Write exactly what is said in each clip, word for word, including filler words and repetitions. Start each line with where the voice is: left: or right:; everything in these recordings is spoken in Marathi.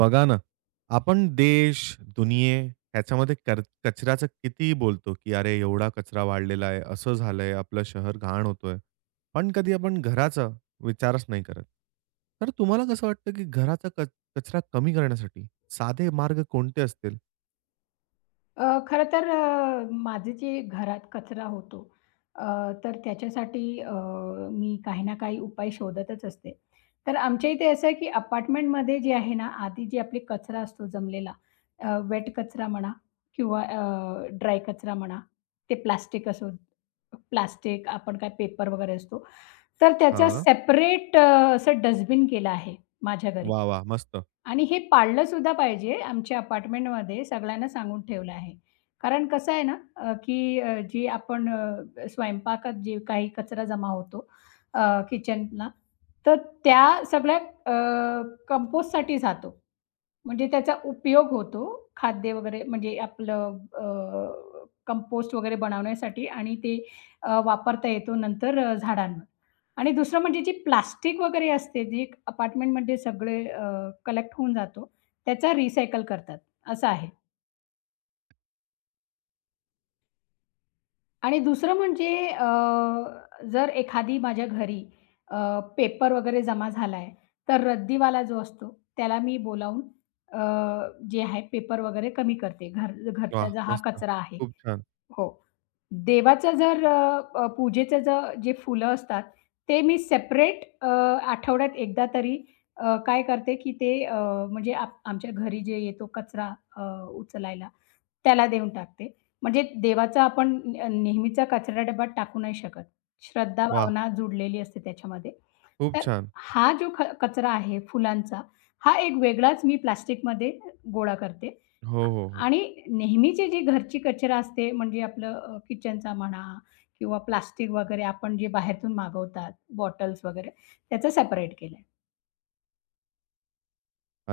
right: बघा ना, आपण देश, दुनिये ह्याच्यामध्ये कर कचऱ्याचं किती बोलतो, की "अरे, एवढा कचरा वाढलेला आहे, असं झालंय, आपलं शहर घाण होतोय." पण कधी आपण घराचा विचारच नाही करत. तर तुम्हाला कसं वाटतं, की घराचा कच कचरा कमी करण्यासाठी साधे मार्ग कोणते असतील?
left: अ, खरं तर अ, माझं जे घरात कचरा होतो, अ, तर त्याच्यासाठी अ, मी काही ना काही उपाय शोधतच असते. तर आमच्या इथे असं आहे की अपार्टमेंटमध्ये जे आहे ना, आधी जे आपली कचरा असतो जमलेला, अ, वेट कचरा म्हणा किंवा अ, ड्राय कचरा म्हणा, ते प्लास्टिक असो, प्लास्टिक आपण काय पेपर वगैरे असतो, तर त्याचा
right: हां.
left: सेपरेट अ, असं डस्टबिन केलं आहे माझ्या घरी.
right: वाह! वाह! मस्त.
left: आणि हे पाळलं सुद्धा पाहिजे आमच्या अपार्टमेंटमध्ये सगळ्यांना सांगून ठेवलं आहे. कारण कसं आहे ना, अ, की अ, जी आपण अ, स्वयंपाकात जे काही कचरा जमा होतो, अ, किचनला, तर त्या सगळ्या अ, कंपोस्टसाठी जातो. म्हणजे त्याचा उपयोग होतो खाद्य वगैरे म्हणजे आपलं अ, कंपोस्ट वगैरे बनवण्यासाठी आणि ते अ, वापरता येतो नंतर अ, झाडांना. आणि दुसरं म्हणजे जी प्लास्टिक वगैरे असते, जी अपार्टमेंटमध्ये सगळे अ, कलेक्ट होऊन जातो, त्याचा रिसायकल करतात, असं आहे. आणि दुसरं म्हणजे अ, जर एखादी माझ्या घरी अ, पेपर वगैरे जमा झाला आहे, तर रद्दीवाला जो असतो, त्याला मी बोलावून अ, जे आहे पेपर वगैरे कमी करते. घर घरचा
right: वाह!
left: जो हा
right: मस्त.
left: कचरा आहे.
right: खूप छान.
left: हो. देवाचं जर अ, अ, पूजेचं ज जे फुलं असतात, ते मी सेपरेट, अ, आठवड्यात एकदा तरी अ, काय करते, की ते अ, म्हणजे आप आमच्या घरी जे येतो कचरा अ, उचलायला, त्याला देऊन टाकते. म्हणजे देवाचा आपण न नेहमीचा कचरा डब्यात टाकू नाही शकत. श्रद्धा
right: वाह!
left: भावना जुडलेली असते त्याच्यामध्ये.
right: खूप
left: तर
right: छान.
left: हा जो ख कचरा आहे फुलांचा, हा एक वेगळाच मी प्लास्टिकमध्ये गोळा करते.
right: हो, हो, हो.
left: आणि नेहमीची जी घरची कचरा असते म्हणजे आपलं अ, किचनचा म्हणा किंवा प्लास्टिक वगैरे आपण जे बाहेरून मागवतात, बॉटल्स वगैरे त्याचं सेपरेट केलंय.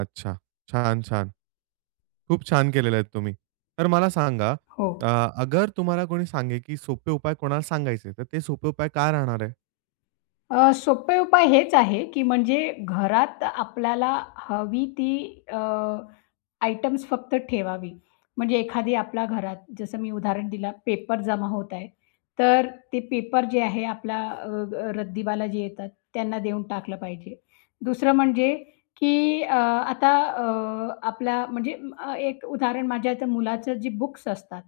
right: अच्छा. छान, छान. खूप छान केलेले आहेत तुम्ही. तर मला सांगा,
left: हो.
right: अ, अगर तुम्हाला कोणी सांगे, की सोपे उपाय कोणाला सांगायचे, तर ते सोपे उपाय काय राहणार आहे?
left: अ, सोपे उपाय हेच आहे, की म्हणजे घरात आपल्याला हवी ती अ, आयटम्स फक्त ठेवावी. म्हणजे एखादी आपला घरात जसं मी उदाहरण दिला पेपर जमा होत आहे, तर ते पेपर जे आहे आपला अ, अ, रद्दीवाला जे येतात त्यांना देऊन टाकलं पाहिजे. दुसरं म्हणजे की अ, आता अ, आपला म्हणजे अ, एक उदाहरण माझ्या आता मुलाचं जी बुक्स असतात,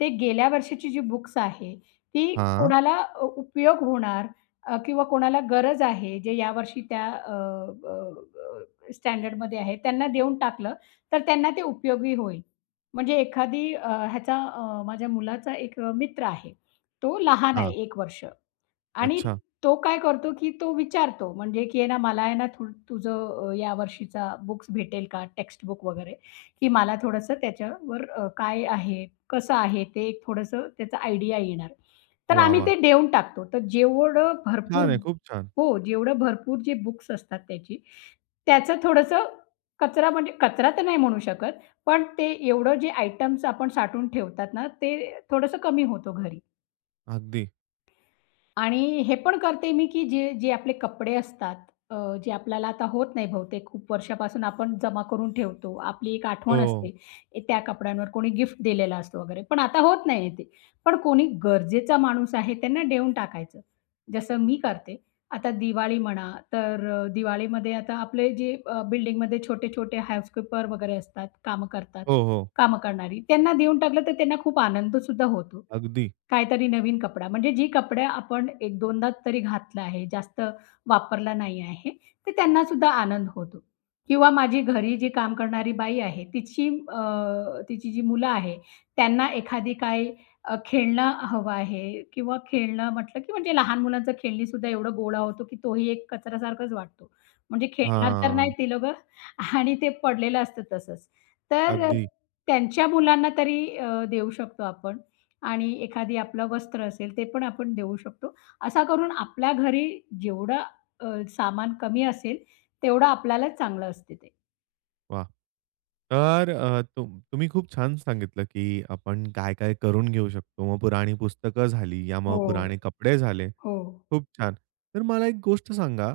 left: ते गेल्या वर्षीची जी बुक्स आहे, ती
right: हां,
left: कोणाला अ, उपयोग होणार अ, किंवा कोणाला गरज आहे जे यावर्षी त्या अ, अ, अ, स्टँडर्डमध्ये आहे त्यांना देऊन टाकलं. तर त्यांना ते उपयोगी होईल. म्हणजे एखादी अ, ह्याचा अ, माझ्या मुलाचा एक अ, मित्र आहे. तो लहान आहे
right: हां.
left: एक वर्ष. आणि
right: अच्छा.
left: तो काय करतो, की तो विचारतो म्हणजे, की आहे ना, मला आहे ना, थो तुझं अ, या वर्षीचा बुक्स भेटेल का? टेक्स्ट बुक वगैरे, की मला थोडंसं त्याच्यावर अ, काय आहे, कसं आहे ते एक थोडंसं त्याचा आयडिया येणार. तर
right: वाह,
left: आम्ही
right: वाह!
left: ते देऊन टाकतो. तर जेवढं
right: छान
left: भरपूर.
right: आहे, खूप छान.
left: हो, जेवढं भरपूर जे बुक्स असतात त्याची, त्याचं थोडंसं कचरा म्हणजे कचरा तर नाही म्हणू शकत, पण ते एवढं जे आयटम्स आपण साठवून ठेवतात ना, ते थोडंसं कमी होतो घरी.
right: अगदी.
left: आणि हे पण करते मी, की जे जे आपले कपडे असतात, अ, जे आपल्याला आता होत नाही बहुतेक खूप वर्षापासून आपण जमा करून ठेवतो. आपली एक आठवण
right: हो.
left: हं. असते, ए, त्या कपड्यांवर कोणी गिफ्ट दिलेला असतो वगैरे. पण आता होत नाही आहे ते. पण कोणी गरजेचा माणूस आहे त्यांना देऊन टाकायचं. जसं मी करते. आता दिवाळी म्हणा, तर अ, दिवाळीमध्ये आता आपले जे अ, बिल्डिंगमध्ये छोटे-छोटे हाउसकीपर वगैरे असतात, कामं करतात,
right: हो, हो.
left: कामं करणारी. त्यांना देऊन टाकलं तर त्यांना खूप आनंदसुद्धा होतो.
right: अगदी.
left: काहीतरी नवीन कपडा, म्हणजे जी कपडे आपण एक दोनदा तरी घातला आहे, जास्त वापरला नाही आहे, तर त्यांना सुद्धा आनंद होतो. किंवा माझी घरी जी काम करणारी बाई आहे, तिची अ, तिची जी मुलं आहे, त्यांना एखादी काही अ, खेळणं हवं आहे किंवा खेळणं म्हटलं, की म्हणजे लहान मुलांचं खेळणी सुद्धा एवढं गोळा होतो, की तोही एक कचऱ्यासारखाच वाटतो. म्हणजे खेळणार तर नाही
right: हां.
left: ते लोकं आणि ते पडलेलं असतं तसंच. तर
right: अगदी.
left: त्यांच्या मुलांना तरी अ, देऊ शकतो आपण आणि एखादी आपलं वस्त्र असेल ते पण आपण देऊ शकतो. असा करून आपल्या घरी जेवढं अ, सामान कमी असेल तेवढं आपल्याला चांगलं असते ते.
right: वाह! तर अ, तुम तुम्ही खूप छान सांगितलं, की आपण काय-काय करून घेऊ शकतो. मग पुराणी पुस्तकं झाली, या मग
left: हो,
right: पुराणे कपडे झाले.
left: हो,
right: खूप छान. तर मला एक गोष्ट सांगा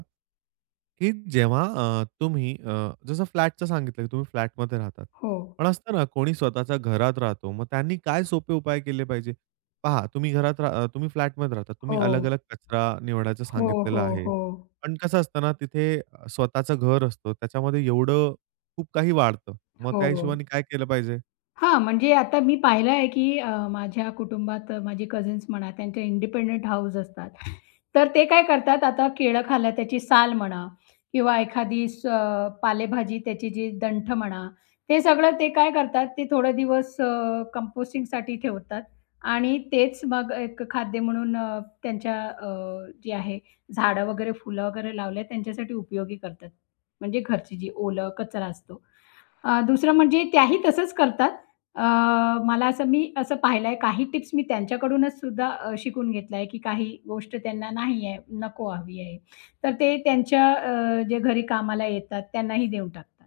right: की जेव्हा अ, तुम्ही अ, जसं फ्लॅटचं सांगितलं की तुम्ही फ्लॅटमध्ये राहतात.
left: हो,
right: पण असतं ना कोणी स्वतःच्या घरात राहतो. मग त्यांनी काय सोपे उपाय केले पाहिजे? पहा तुम्ही घरात रा अ, तुम्ही फ्लॅटमध्ये राहता. तुम्ही
left: हो,
right: अलग-अलग कचरा निवडायचं
left: हो,
right: सांगितलेलं
left: हो,
right: आहे.
left: हो,
right: पण कसं असतं ना तिथे अ, स्वतःचं घर असतं. त्याच्यामध्ये एवढं खूप काही वाढतं. मग
left: हो,
right: त्या
left: हो.
right: हिशोबाने काय केलं पाहिजे?
left: हां, म्हणजे आता मी पाहिलं आहे, की अ, माझ्या कुटुंबात माझे कझन्स म्हणा, त्यांच्या इंडिपेंडंट हाऊस असतात. तर ते काय करतात, आता केळं खाल्लं त्याची साल म्हणा किंवा एखादी स अ, पालेभाजी त्याची जी दंठ म्हणा, ते सगळं ते काय करतात, ते थोडे दिवस अ, कंपोस्टिंगसाठी ठेवतात आणि तेच मग एक खाद्य म्हणून अ, त्यांच्या अ, जे आहे झाडं वगैरे, फुलं वगैरे लावले त्यांच्यासाठी उपयोगी करतात. म्हणजे घरची जी ओलं कचरा असतो. अ, दुसरं म्हणजे त्याही तसंच करतात. अ, मला असं मी असं पाहिलंय काही टिप्स मी त्यांच्याकडूनच सुद्धा अ, शिकून घेतलाय, की काही गोष्ट त्यांना नाही आहे, नको हवी आहे. तर ते त्यांच्या अ, जे घरी कामाला येतात त्यांनाही देऊन टाकतात.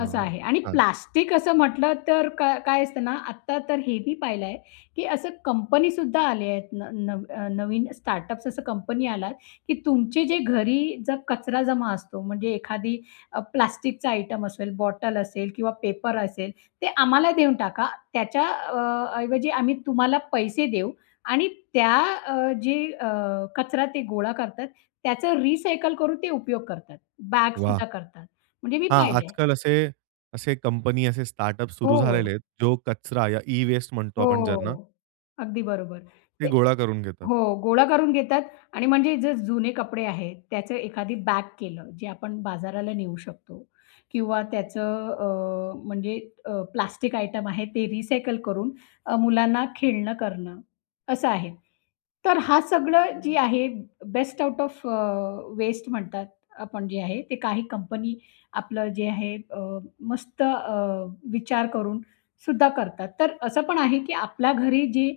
left: असं आहे आणि
right: छान.
left: प्लास्टिक असं म्हटलं तर का काय असतं ना, आत्ता तर हे मी पाहिलंय, की असं कंपनीसुद्धा आले आहेत. न नव अ, नवीन स्टार्टअप्स असं कंपनी आलात, की तुमचे जे घरी जर कचरा जमा असतो म्हणजे एखादी अ, प्लास्टिकचा आयटम असेल, बॉटल असेल किंवा पेपर असेल, ते आम्हाला देऊन टाका. त्याच्या अ, ऐवजी आम्ही तुम्हाला पैसे देऊ आणि त्या अ, जे अ, कचरा ते गोळा करतात, त्याचं रिसायकल करून ते उपयोग करतात.
right: वाह!
left: बॅगसुद्धा करतात. म्हणजे मी
right: हां,
left: पाहिलंय.
right: आजकाल असे असे कंपनी असे स्टार्टअप सुरू
left: हो,
right: झालेले आहेत. जो कचरा या ई-वेस्ट म्हणतो आपण ज्यांना,
left: हो. अगदी बरोबर.
right: ते
left: ते.
right: गोळा करून घेतात.
left: हो, गोळा करून घेतात आणि म्हणजे जे जुने कपडे आहेत, त्याचं एखादी बॅग केलं, जे आपण बाजाराला नेऊ शकतो किंवा त्याचं अ, म्हणजे अ, प्लास्टिक आयटम आहे ते रिसायकल करून अ, मुलांना खेळणं करणं, असं आहे. तर हा सगळं जी आहे best out of uh, waste म्हणतात आपण जे आहे, ते काही कंपनी आपलं जे आहे अ, मस्त अ, विचार करून सुद्धा करतात. तर असं पण आहे, की आपल्या घरी जे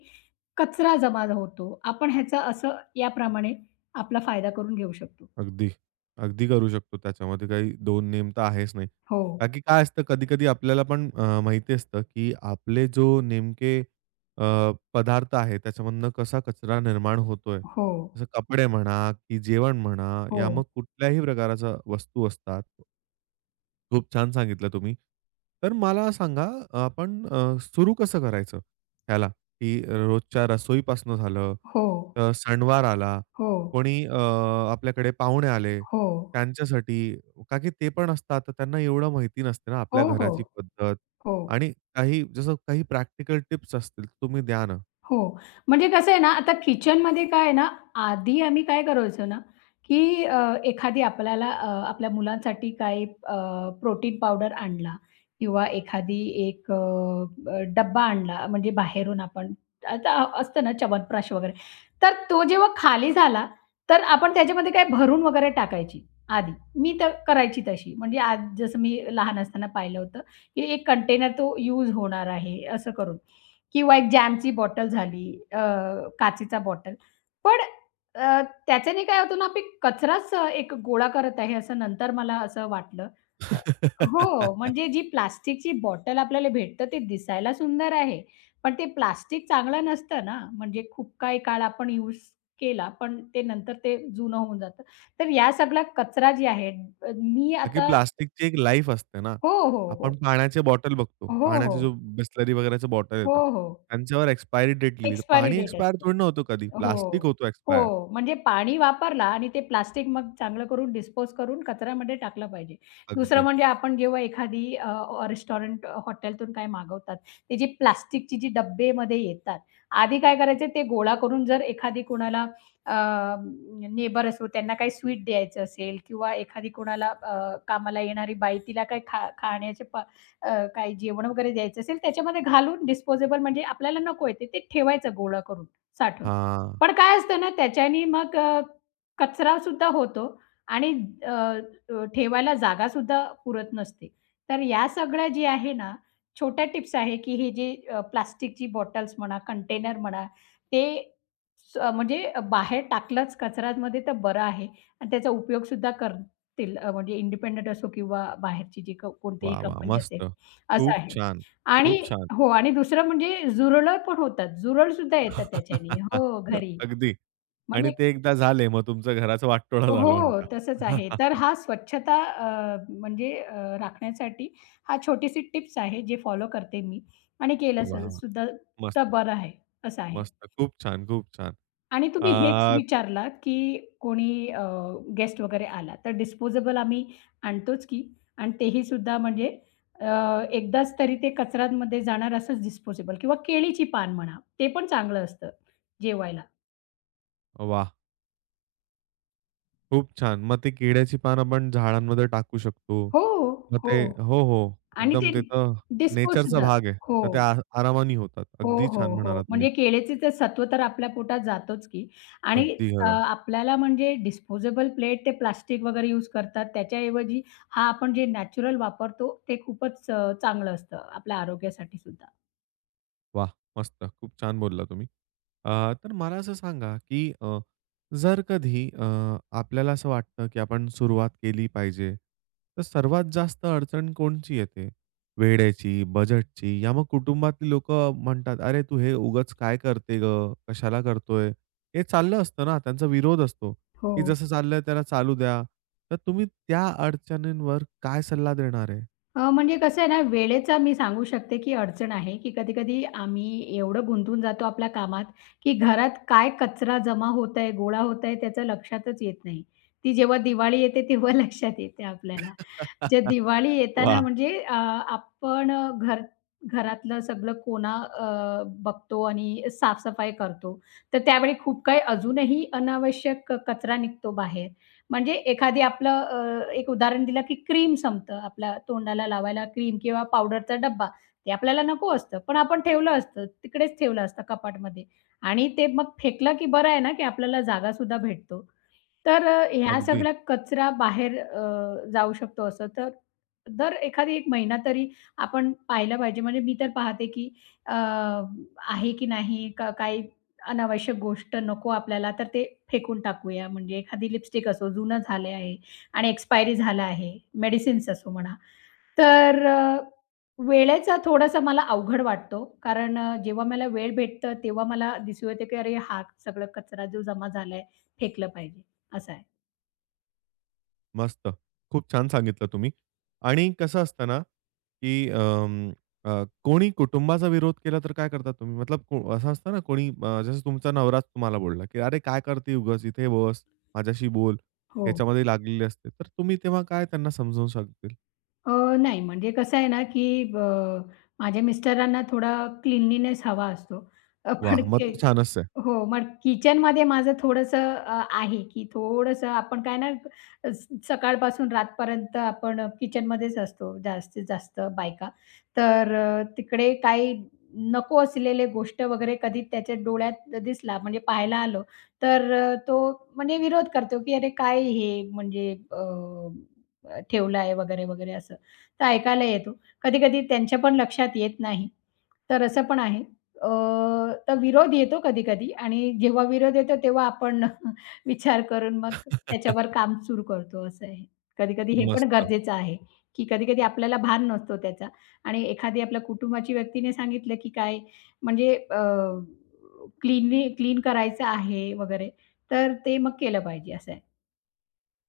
left: कचरा जमा होतो. आपण ह्याचा असं याप्रमाणे आपला फायदा करून घेऊ शकतो.
right: अगदी. अगदी करू शकतो. त्याच्यामध्ये काही दो नेम तर आहेच नाही.
left: हो,
right: का की काय असतं कधी-कधी आपल्याला पण अ, माहिती असतं, की आपले जो नेमके अ, पदार्थ आहे त्याच्यामधनं कसा कचरा निर्माण होतोय.
left: हो,
right: जसं कपडे म्हणा, की जेवण म्हणा, या
left: हो,
right: मग कुठल्याही प्रकारच्या वस्तू असतात. खूप छान सांगितलं तुम्ही. तर मला सांगा आपण अ, सुरू कसं करायचं ह्याला, की रोजच्या रसोईपासून झालं,
left: हो,
right: तर सणवार आला,
left: हो,
right: कोणी अ, आपल्याकडे पाहुणे आले,
left: हो,
right: त्यांच्यासाठी का की ते पण असतात, तर त्यांना एवढं माहिती नसते ना
left: हो,
right: आपल्या
left: हो, हो,
right: घराची पद्धत
left: हो.
right: आणि काही जसं काही प्रॅक्टिकल टिप्स असतील तुम्ही द्या ना?
left: हो. म्हणजे कसं आहे ना, आता किचनमध्ये काय आहे ना, आधी आम्ही काय करायचो ना, की अ, एखादी आपल्याला अ, आपल्या मुलांसाठी काही अ, प्रोटीन पावडर आणला किंवा एखादी एक अ, अ, डब्बा आणला म्हणजे बाहेरून आपण आता अ- असतं ना च्यवनप्राश वगैरे. तर तो जेव्हा खाली झाला, तर आपण त्याच्यामध्ये काय भरून वगैरे टाकायची आधी. मी तर करायची तशी. म्हणजे आज जसं मी लहान असताना पाहिलं होतं, की एक कंटेनर तो यूज होणार आहे असं करून. किंवा एक जॅमची बॉटल झाली, अ, काचेचा बॉटल. पण अ, त्याच्याने काय होतं ना, आपण कचराच एक गोळा करत आहे, असं नंतर मला असं वाटलं. हो, म्हणजे जी प्लास्टिकची बॉटल आपल्याला भेटतं, ते दिसायला सुंदर आहे, पण ते प्लास्टिक चांगलं नसतं ना, म्हणजे खूप काही काळ आपण यूज केला, पण ते नंतर ते जुनं होऊन जातं. तर या सगळा कचरा जे आहे, मी
right: का की
left: आता.
right: प्लास्टिकची एक लाईफ असते ना.
left: हो, हो, हो.
right: आपण पाण्याची बॉटल बघतो.
left: हो,
right: पाण्याचे
left: हो.
right: जो बिसलरी वगैरेच्या बॉटल
left: हो,
right: येतात.
left: हो.
right: त्यांच्यावर एक्सपायरी डेट लिहिली. तर
left: एक्सपायरी
right: पाणी
left: डेट
right: एक्सपायर
left: असतो.
right: थोडी ना होतो कधी. प्लास्टिक
left: हो.
right: होतो एक्सपायर.
left: हो. म्हणजे पाणी वापरला आणि ते प्लास्टिक मग चांगलं करून डिस्पोज करून कचऱ्यामध्ये टाकलं पाहिजे. दुसरं
right: अगदी.
left: म्हणजे आपण जेव्हा एखादी अ, रेस्टॉरंट, हॉटेलतून काही मागवतात, ते जी प्लास्टिकची जी डब्बेमध्ये येतात, आधी काय करायचे ते गोळा करून जर एखादी कोणाला नेबर असो त्यांना काही स्वीट द्यायचं असेल किंवा एखादी कोणाला अ, कामाला येणारी बाई तिला काही खा खाण्याचे प अ, काही जेवण वगैरे द्यायचं असेल, त्याच्यामध्ये घालून डिस्पोजेबल म्हणजे आपल्याला नको आहे ते, ते ठेवायचं गोळा करून साठवून.
right: हां.
left: पण काय असतं ना त्याच्याने मग अ, कचरा सुद्धा होतो आणि अ, अ, ठेवायला जागा सुद्धा पुरत नसते. तर या सगळ्या जे आहे ना, छोट्या टिप्स आहे, की हे जे अ, प्लास्टिकची बॉटल्स म्हणा, कंटेनर म्हणा, ते स म्हणजे बाहेर टाकलंच कचऱ्यामध्ये तर बरं आहे आणि त्याचा उपयोग सुद्धा करतील अ, म्हणजे इंडिपेंडंट असो किंवा बाहेरची जी क कोणतीही
right: वाह! वाह!
left: कंपनी असेल,
right: मस्त.
left: असं
right: खूप
left: आहे.
right: छान.
left: आणि
right: खूप छान.
left: हो आणि दुसरं म्हणजे जुरळं पण होतात. जुरळ सुद्धा येतात त्याच्याने. हो, घरी.
right: अगदी. आणि
left: म्हणजे
right: ते एकदा झाले, मग तुमचा घराचा वाटोळा
left: हो,
right: झाला म्हणता.
left: तसंच आहे. तर हा स्वच्छता अ, म्हणजे अ, राखण्यासाठी हा छोटीशी टिप्स आहे, जे फॉलो करते मी आणि केलं स
right: वाह! वाह!
left: सुद्धा
right: मस्त,
left: तर बरं आहे, असं आहे.
right: मस्त. खूप छान, खूप छान.
left: आणि तुम्ही हेच
right: अ,
left: विचारला, की कोणी गेस्ट वगैरे आला, तर डिस्पोजेबल आम्ही आणतोच की आणि तेही सुद्धा म्हणजे अ, एकदाच तरी ते कचऱ्यांमध्ये जाणार असंच डिस्पोजेबल किंवा केळीची पान म्हणा, ते पण चांगलं असतं जेवायला.
right: वाह! खूप छान. मग ती केळ्याची पान आपण झाडांमध्ये टाकू शकतो.
left: हो,
right: मग
left: हो
right: ते हो, हो.
left: आणि ते
right: एकदम ते तर
left: डिस्पोज
right: नेचरचा
left: सुद्धा.
right: भाग आहे.
left: हो.
right: तर ते आ आरामाने होतात.
left: हो,
right: अगदी
left: हो,
right: छान
left: हो.
right: म्हणाला तुम्ही.
left: म्हणजे केळीचं सत्व तर आपल्या पोटात जातोच की आणि
right: अगदी
left: अ,
right: खरं.
left: आपल्याला म्हणजे डिस्पोजेबल प्लेट ते प्लास्टिक वगैरे यूज करतात. त्याच्याऐवजी हा आपण जे नॅचरल वापरतो ते खूपच अ, चांगलं असतं आपल्या आरोग्यासाठी सुद्धा.
right: वाह! मस्त. खूप छान बोलला तुम्ही. अ, तर मला असं सांगा, की अ, जर कधी अ, आपल्याला असं वाटतं, की आपण सुरुवात केली पाहिजे, तर सर्वात जास्त अडचण कोणची येते? वेळेची, बजेटची या मग कुटुंबातली लोकं म्हणतात, "अरे, तू हे उगाच काय करते गं? कशाला करतोय?" हे चाललं असतं ना, त्यांचा विरोध असतो,
left: हो.
right: की "जसं चाललंय त्याला चालू द्या." तर तुम्ही त्या अडचणींवर काय सल्ला देणार आहे?
left: अ, म्हणजे कसं आहे ना, वेळेचा मी सांगू शकते की अडचण आहे, की कधी-कधी आम्ही एवढं गुंतून जातो आपल्या कामात, की घरात काय कचरा जमा होत आहे, गोळा होत आहे त्याचं लक्षातच येत नाही. ती जेव्हा दिवाळी येते तेव्हा लक्षात येते आपल्याला. जे दिवाळी येताना
right: वाह!
left: म्हणजे अ, आपण अ, घर घरातलं सगळं कोना अ, बघतो आणि साफ-सफाई करतो. तर त्यावेळी खूप काही अजूनही अनावश्यक कचरा निघतो बाहेर. म्हणजे एखादी आपलं अ, एक उदाहरण दिलं, की क्रीम संपतं. आपल्या तोंडाला लावायला क्रीम किंवा पावडरचा डब्बा. ते आपल्याला नको असतं, पण आपण ठेवलं असतं. तिकडेच ठेवलं असतं कपाटमध्ये आणि ते मग फेकलं, की बरं आहे ना, की आपल्याला जागासुद्धा भेटतो. तर अ, ह्या
right: अगदी.
left: सगळ्या कचरा बाहेर अ, जाऊ शकतो असं तर दर एखादी एक महिना तरी आपण पाहिला पाहिजे. म्हणजे मी तर पाहते, की अ, आहे की नाही का काही अनावश्यक गोष्ट नको आपल्याला तर ते फेकून टाकूया. म्हणजे एखादी लिपस्टिक असो, जुनं झालं आहे आणि एक्सपायरी झालं आहे, मेडिसिन्स असो म्हणा. तर अ, वेळेचा थोडासा मला अवघड वाटतो. कारण अ, जेव्हा मला वेळ भेटतं तेव्हा मला दिसू येते, की अरे हा सगळं कचरा जो जमा झालाय फेकलं पाहिजे, असं आहे.
right: मस्त. खूप छान सांगितलं तुम्ही. आणि कसं असतं ना, की अं, अ, कोणी कुटुंबाचा विरोध केला तर काय करता तुम्ही? मतलब को असं असतं ना कोणी अ, जसं तुमचा नवराच तुम्हाला बोलला, की "अरे काय करते उगाच? इथे बस, माझ्याशी बोल."
left: हो.
right: ह्याच्यामध्ये लागलेली असते. तर तुम्ही तेव्हा काय त्यांना समजावून सांगतील?
left: अ, नाही म्हणजे कसं आहे ना, की अ, माझ्या मिस्टरांना थोडा क्लीनलीनेस हवा असतो. अ, पण
right: वाह! मग
left: के
right: तर छानच आहे.
left: हो, मग किचनमध्ये माझं थोडंसं अ, आहे, की थोडंसं आपण काय ना स सकाळपासून रातपर्यंत आपण किचनमध्येच असतो जास्तीत जास्त बायका. तर अ, तिकडे काही नको असलेले गोष्ट वगैरे कधी त्याच्या डोळ्यात दिसला म्हणजे पाहायला आलो, तर अ, तो म्हणजे विरोध करतो, की "अरे काय हे म्हणजे अ, अ, ठेवलं आहे," वगैरे, वगैरे असं. तर ऐकायला येतो. कधी-कधी त्यांच्या पण लक्षात येत नाही. तर असं पण आहे. अ, तर विरोध येतो कधी-कधी आणि जेव्हा विरोध येतो तेव्हा आपण विचार करून मग त्याच्यावर काम सुरू करतो असं आहे. कधी-कधी हे पण
right: मस्त.
left: गरजेचं आहे, की कधी-कधी आपल्याला भान नसतो त्याचा आणि एखादी आपल्या कुटुंबाची व्यक्तीने सांगितलं, की काय म्हणजे अ, क्लीनली क्लीन करायचं आहे वगैरे, तर ते मग केलं पाहिजे असं आहे.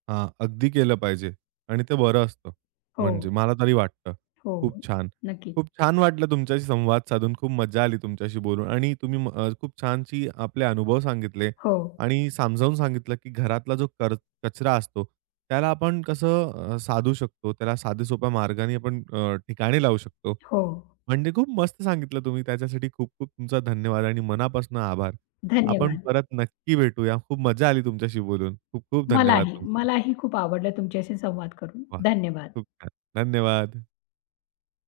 right: हां, अगदी केलं पाहिजे आणि ते बरं असतं.
left: हो,
right: म्हणजे मला तरी वाटतं.
left: हो.
right: खूप छान.
left: नक्कीच.
right: खूप छान वाटलं तुमच्याशी संवाद साधून. खूप मजा आली तुमच्याशी बोलून आणि तुम्ही अ, खूप छानशी आपले अनुभव सांगितले
left: हो,
right: आणि समजावून सांगितलं, की घरातला जो कर कचरा असतो, त्याला आपण कसं अ, साधू शकतो. त्याला साध्या-सोप्या मार्गाने आपण अ, ठिकाणी लावू शकतो.
left: हो.
right: म्हणजे खूप मस्त सांगितलं तुम्ही. त्याच्यासाठी खूप-खूप तुमचा धन्यवाद आणि मनापासून आभार. आपण
left: धन्यवाद.
right: परत नक्की भेटूया. खूप मजा आली तुमच्याशी बोलून. खूप-खूप धन्यवाद
left: मलाही,
right: तुमचं.
left: मलाही खूप आवडलं तुमच्याशी संवाद करून.
right: वाह!
left: धन्यवाद.
right: खूप छान. धन्यवाद.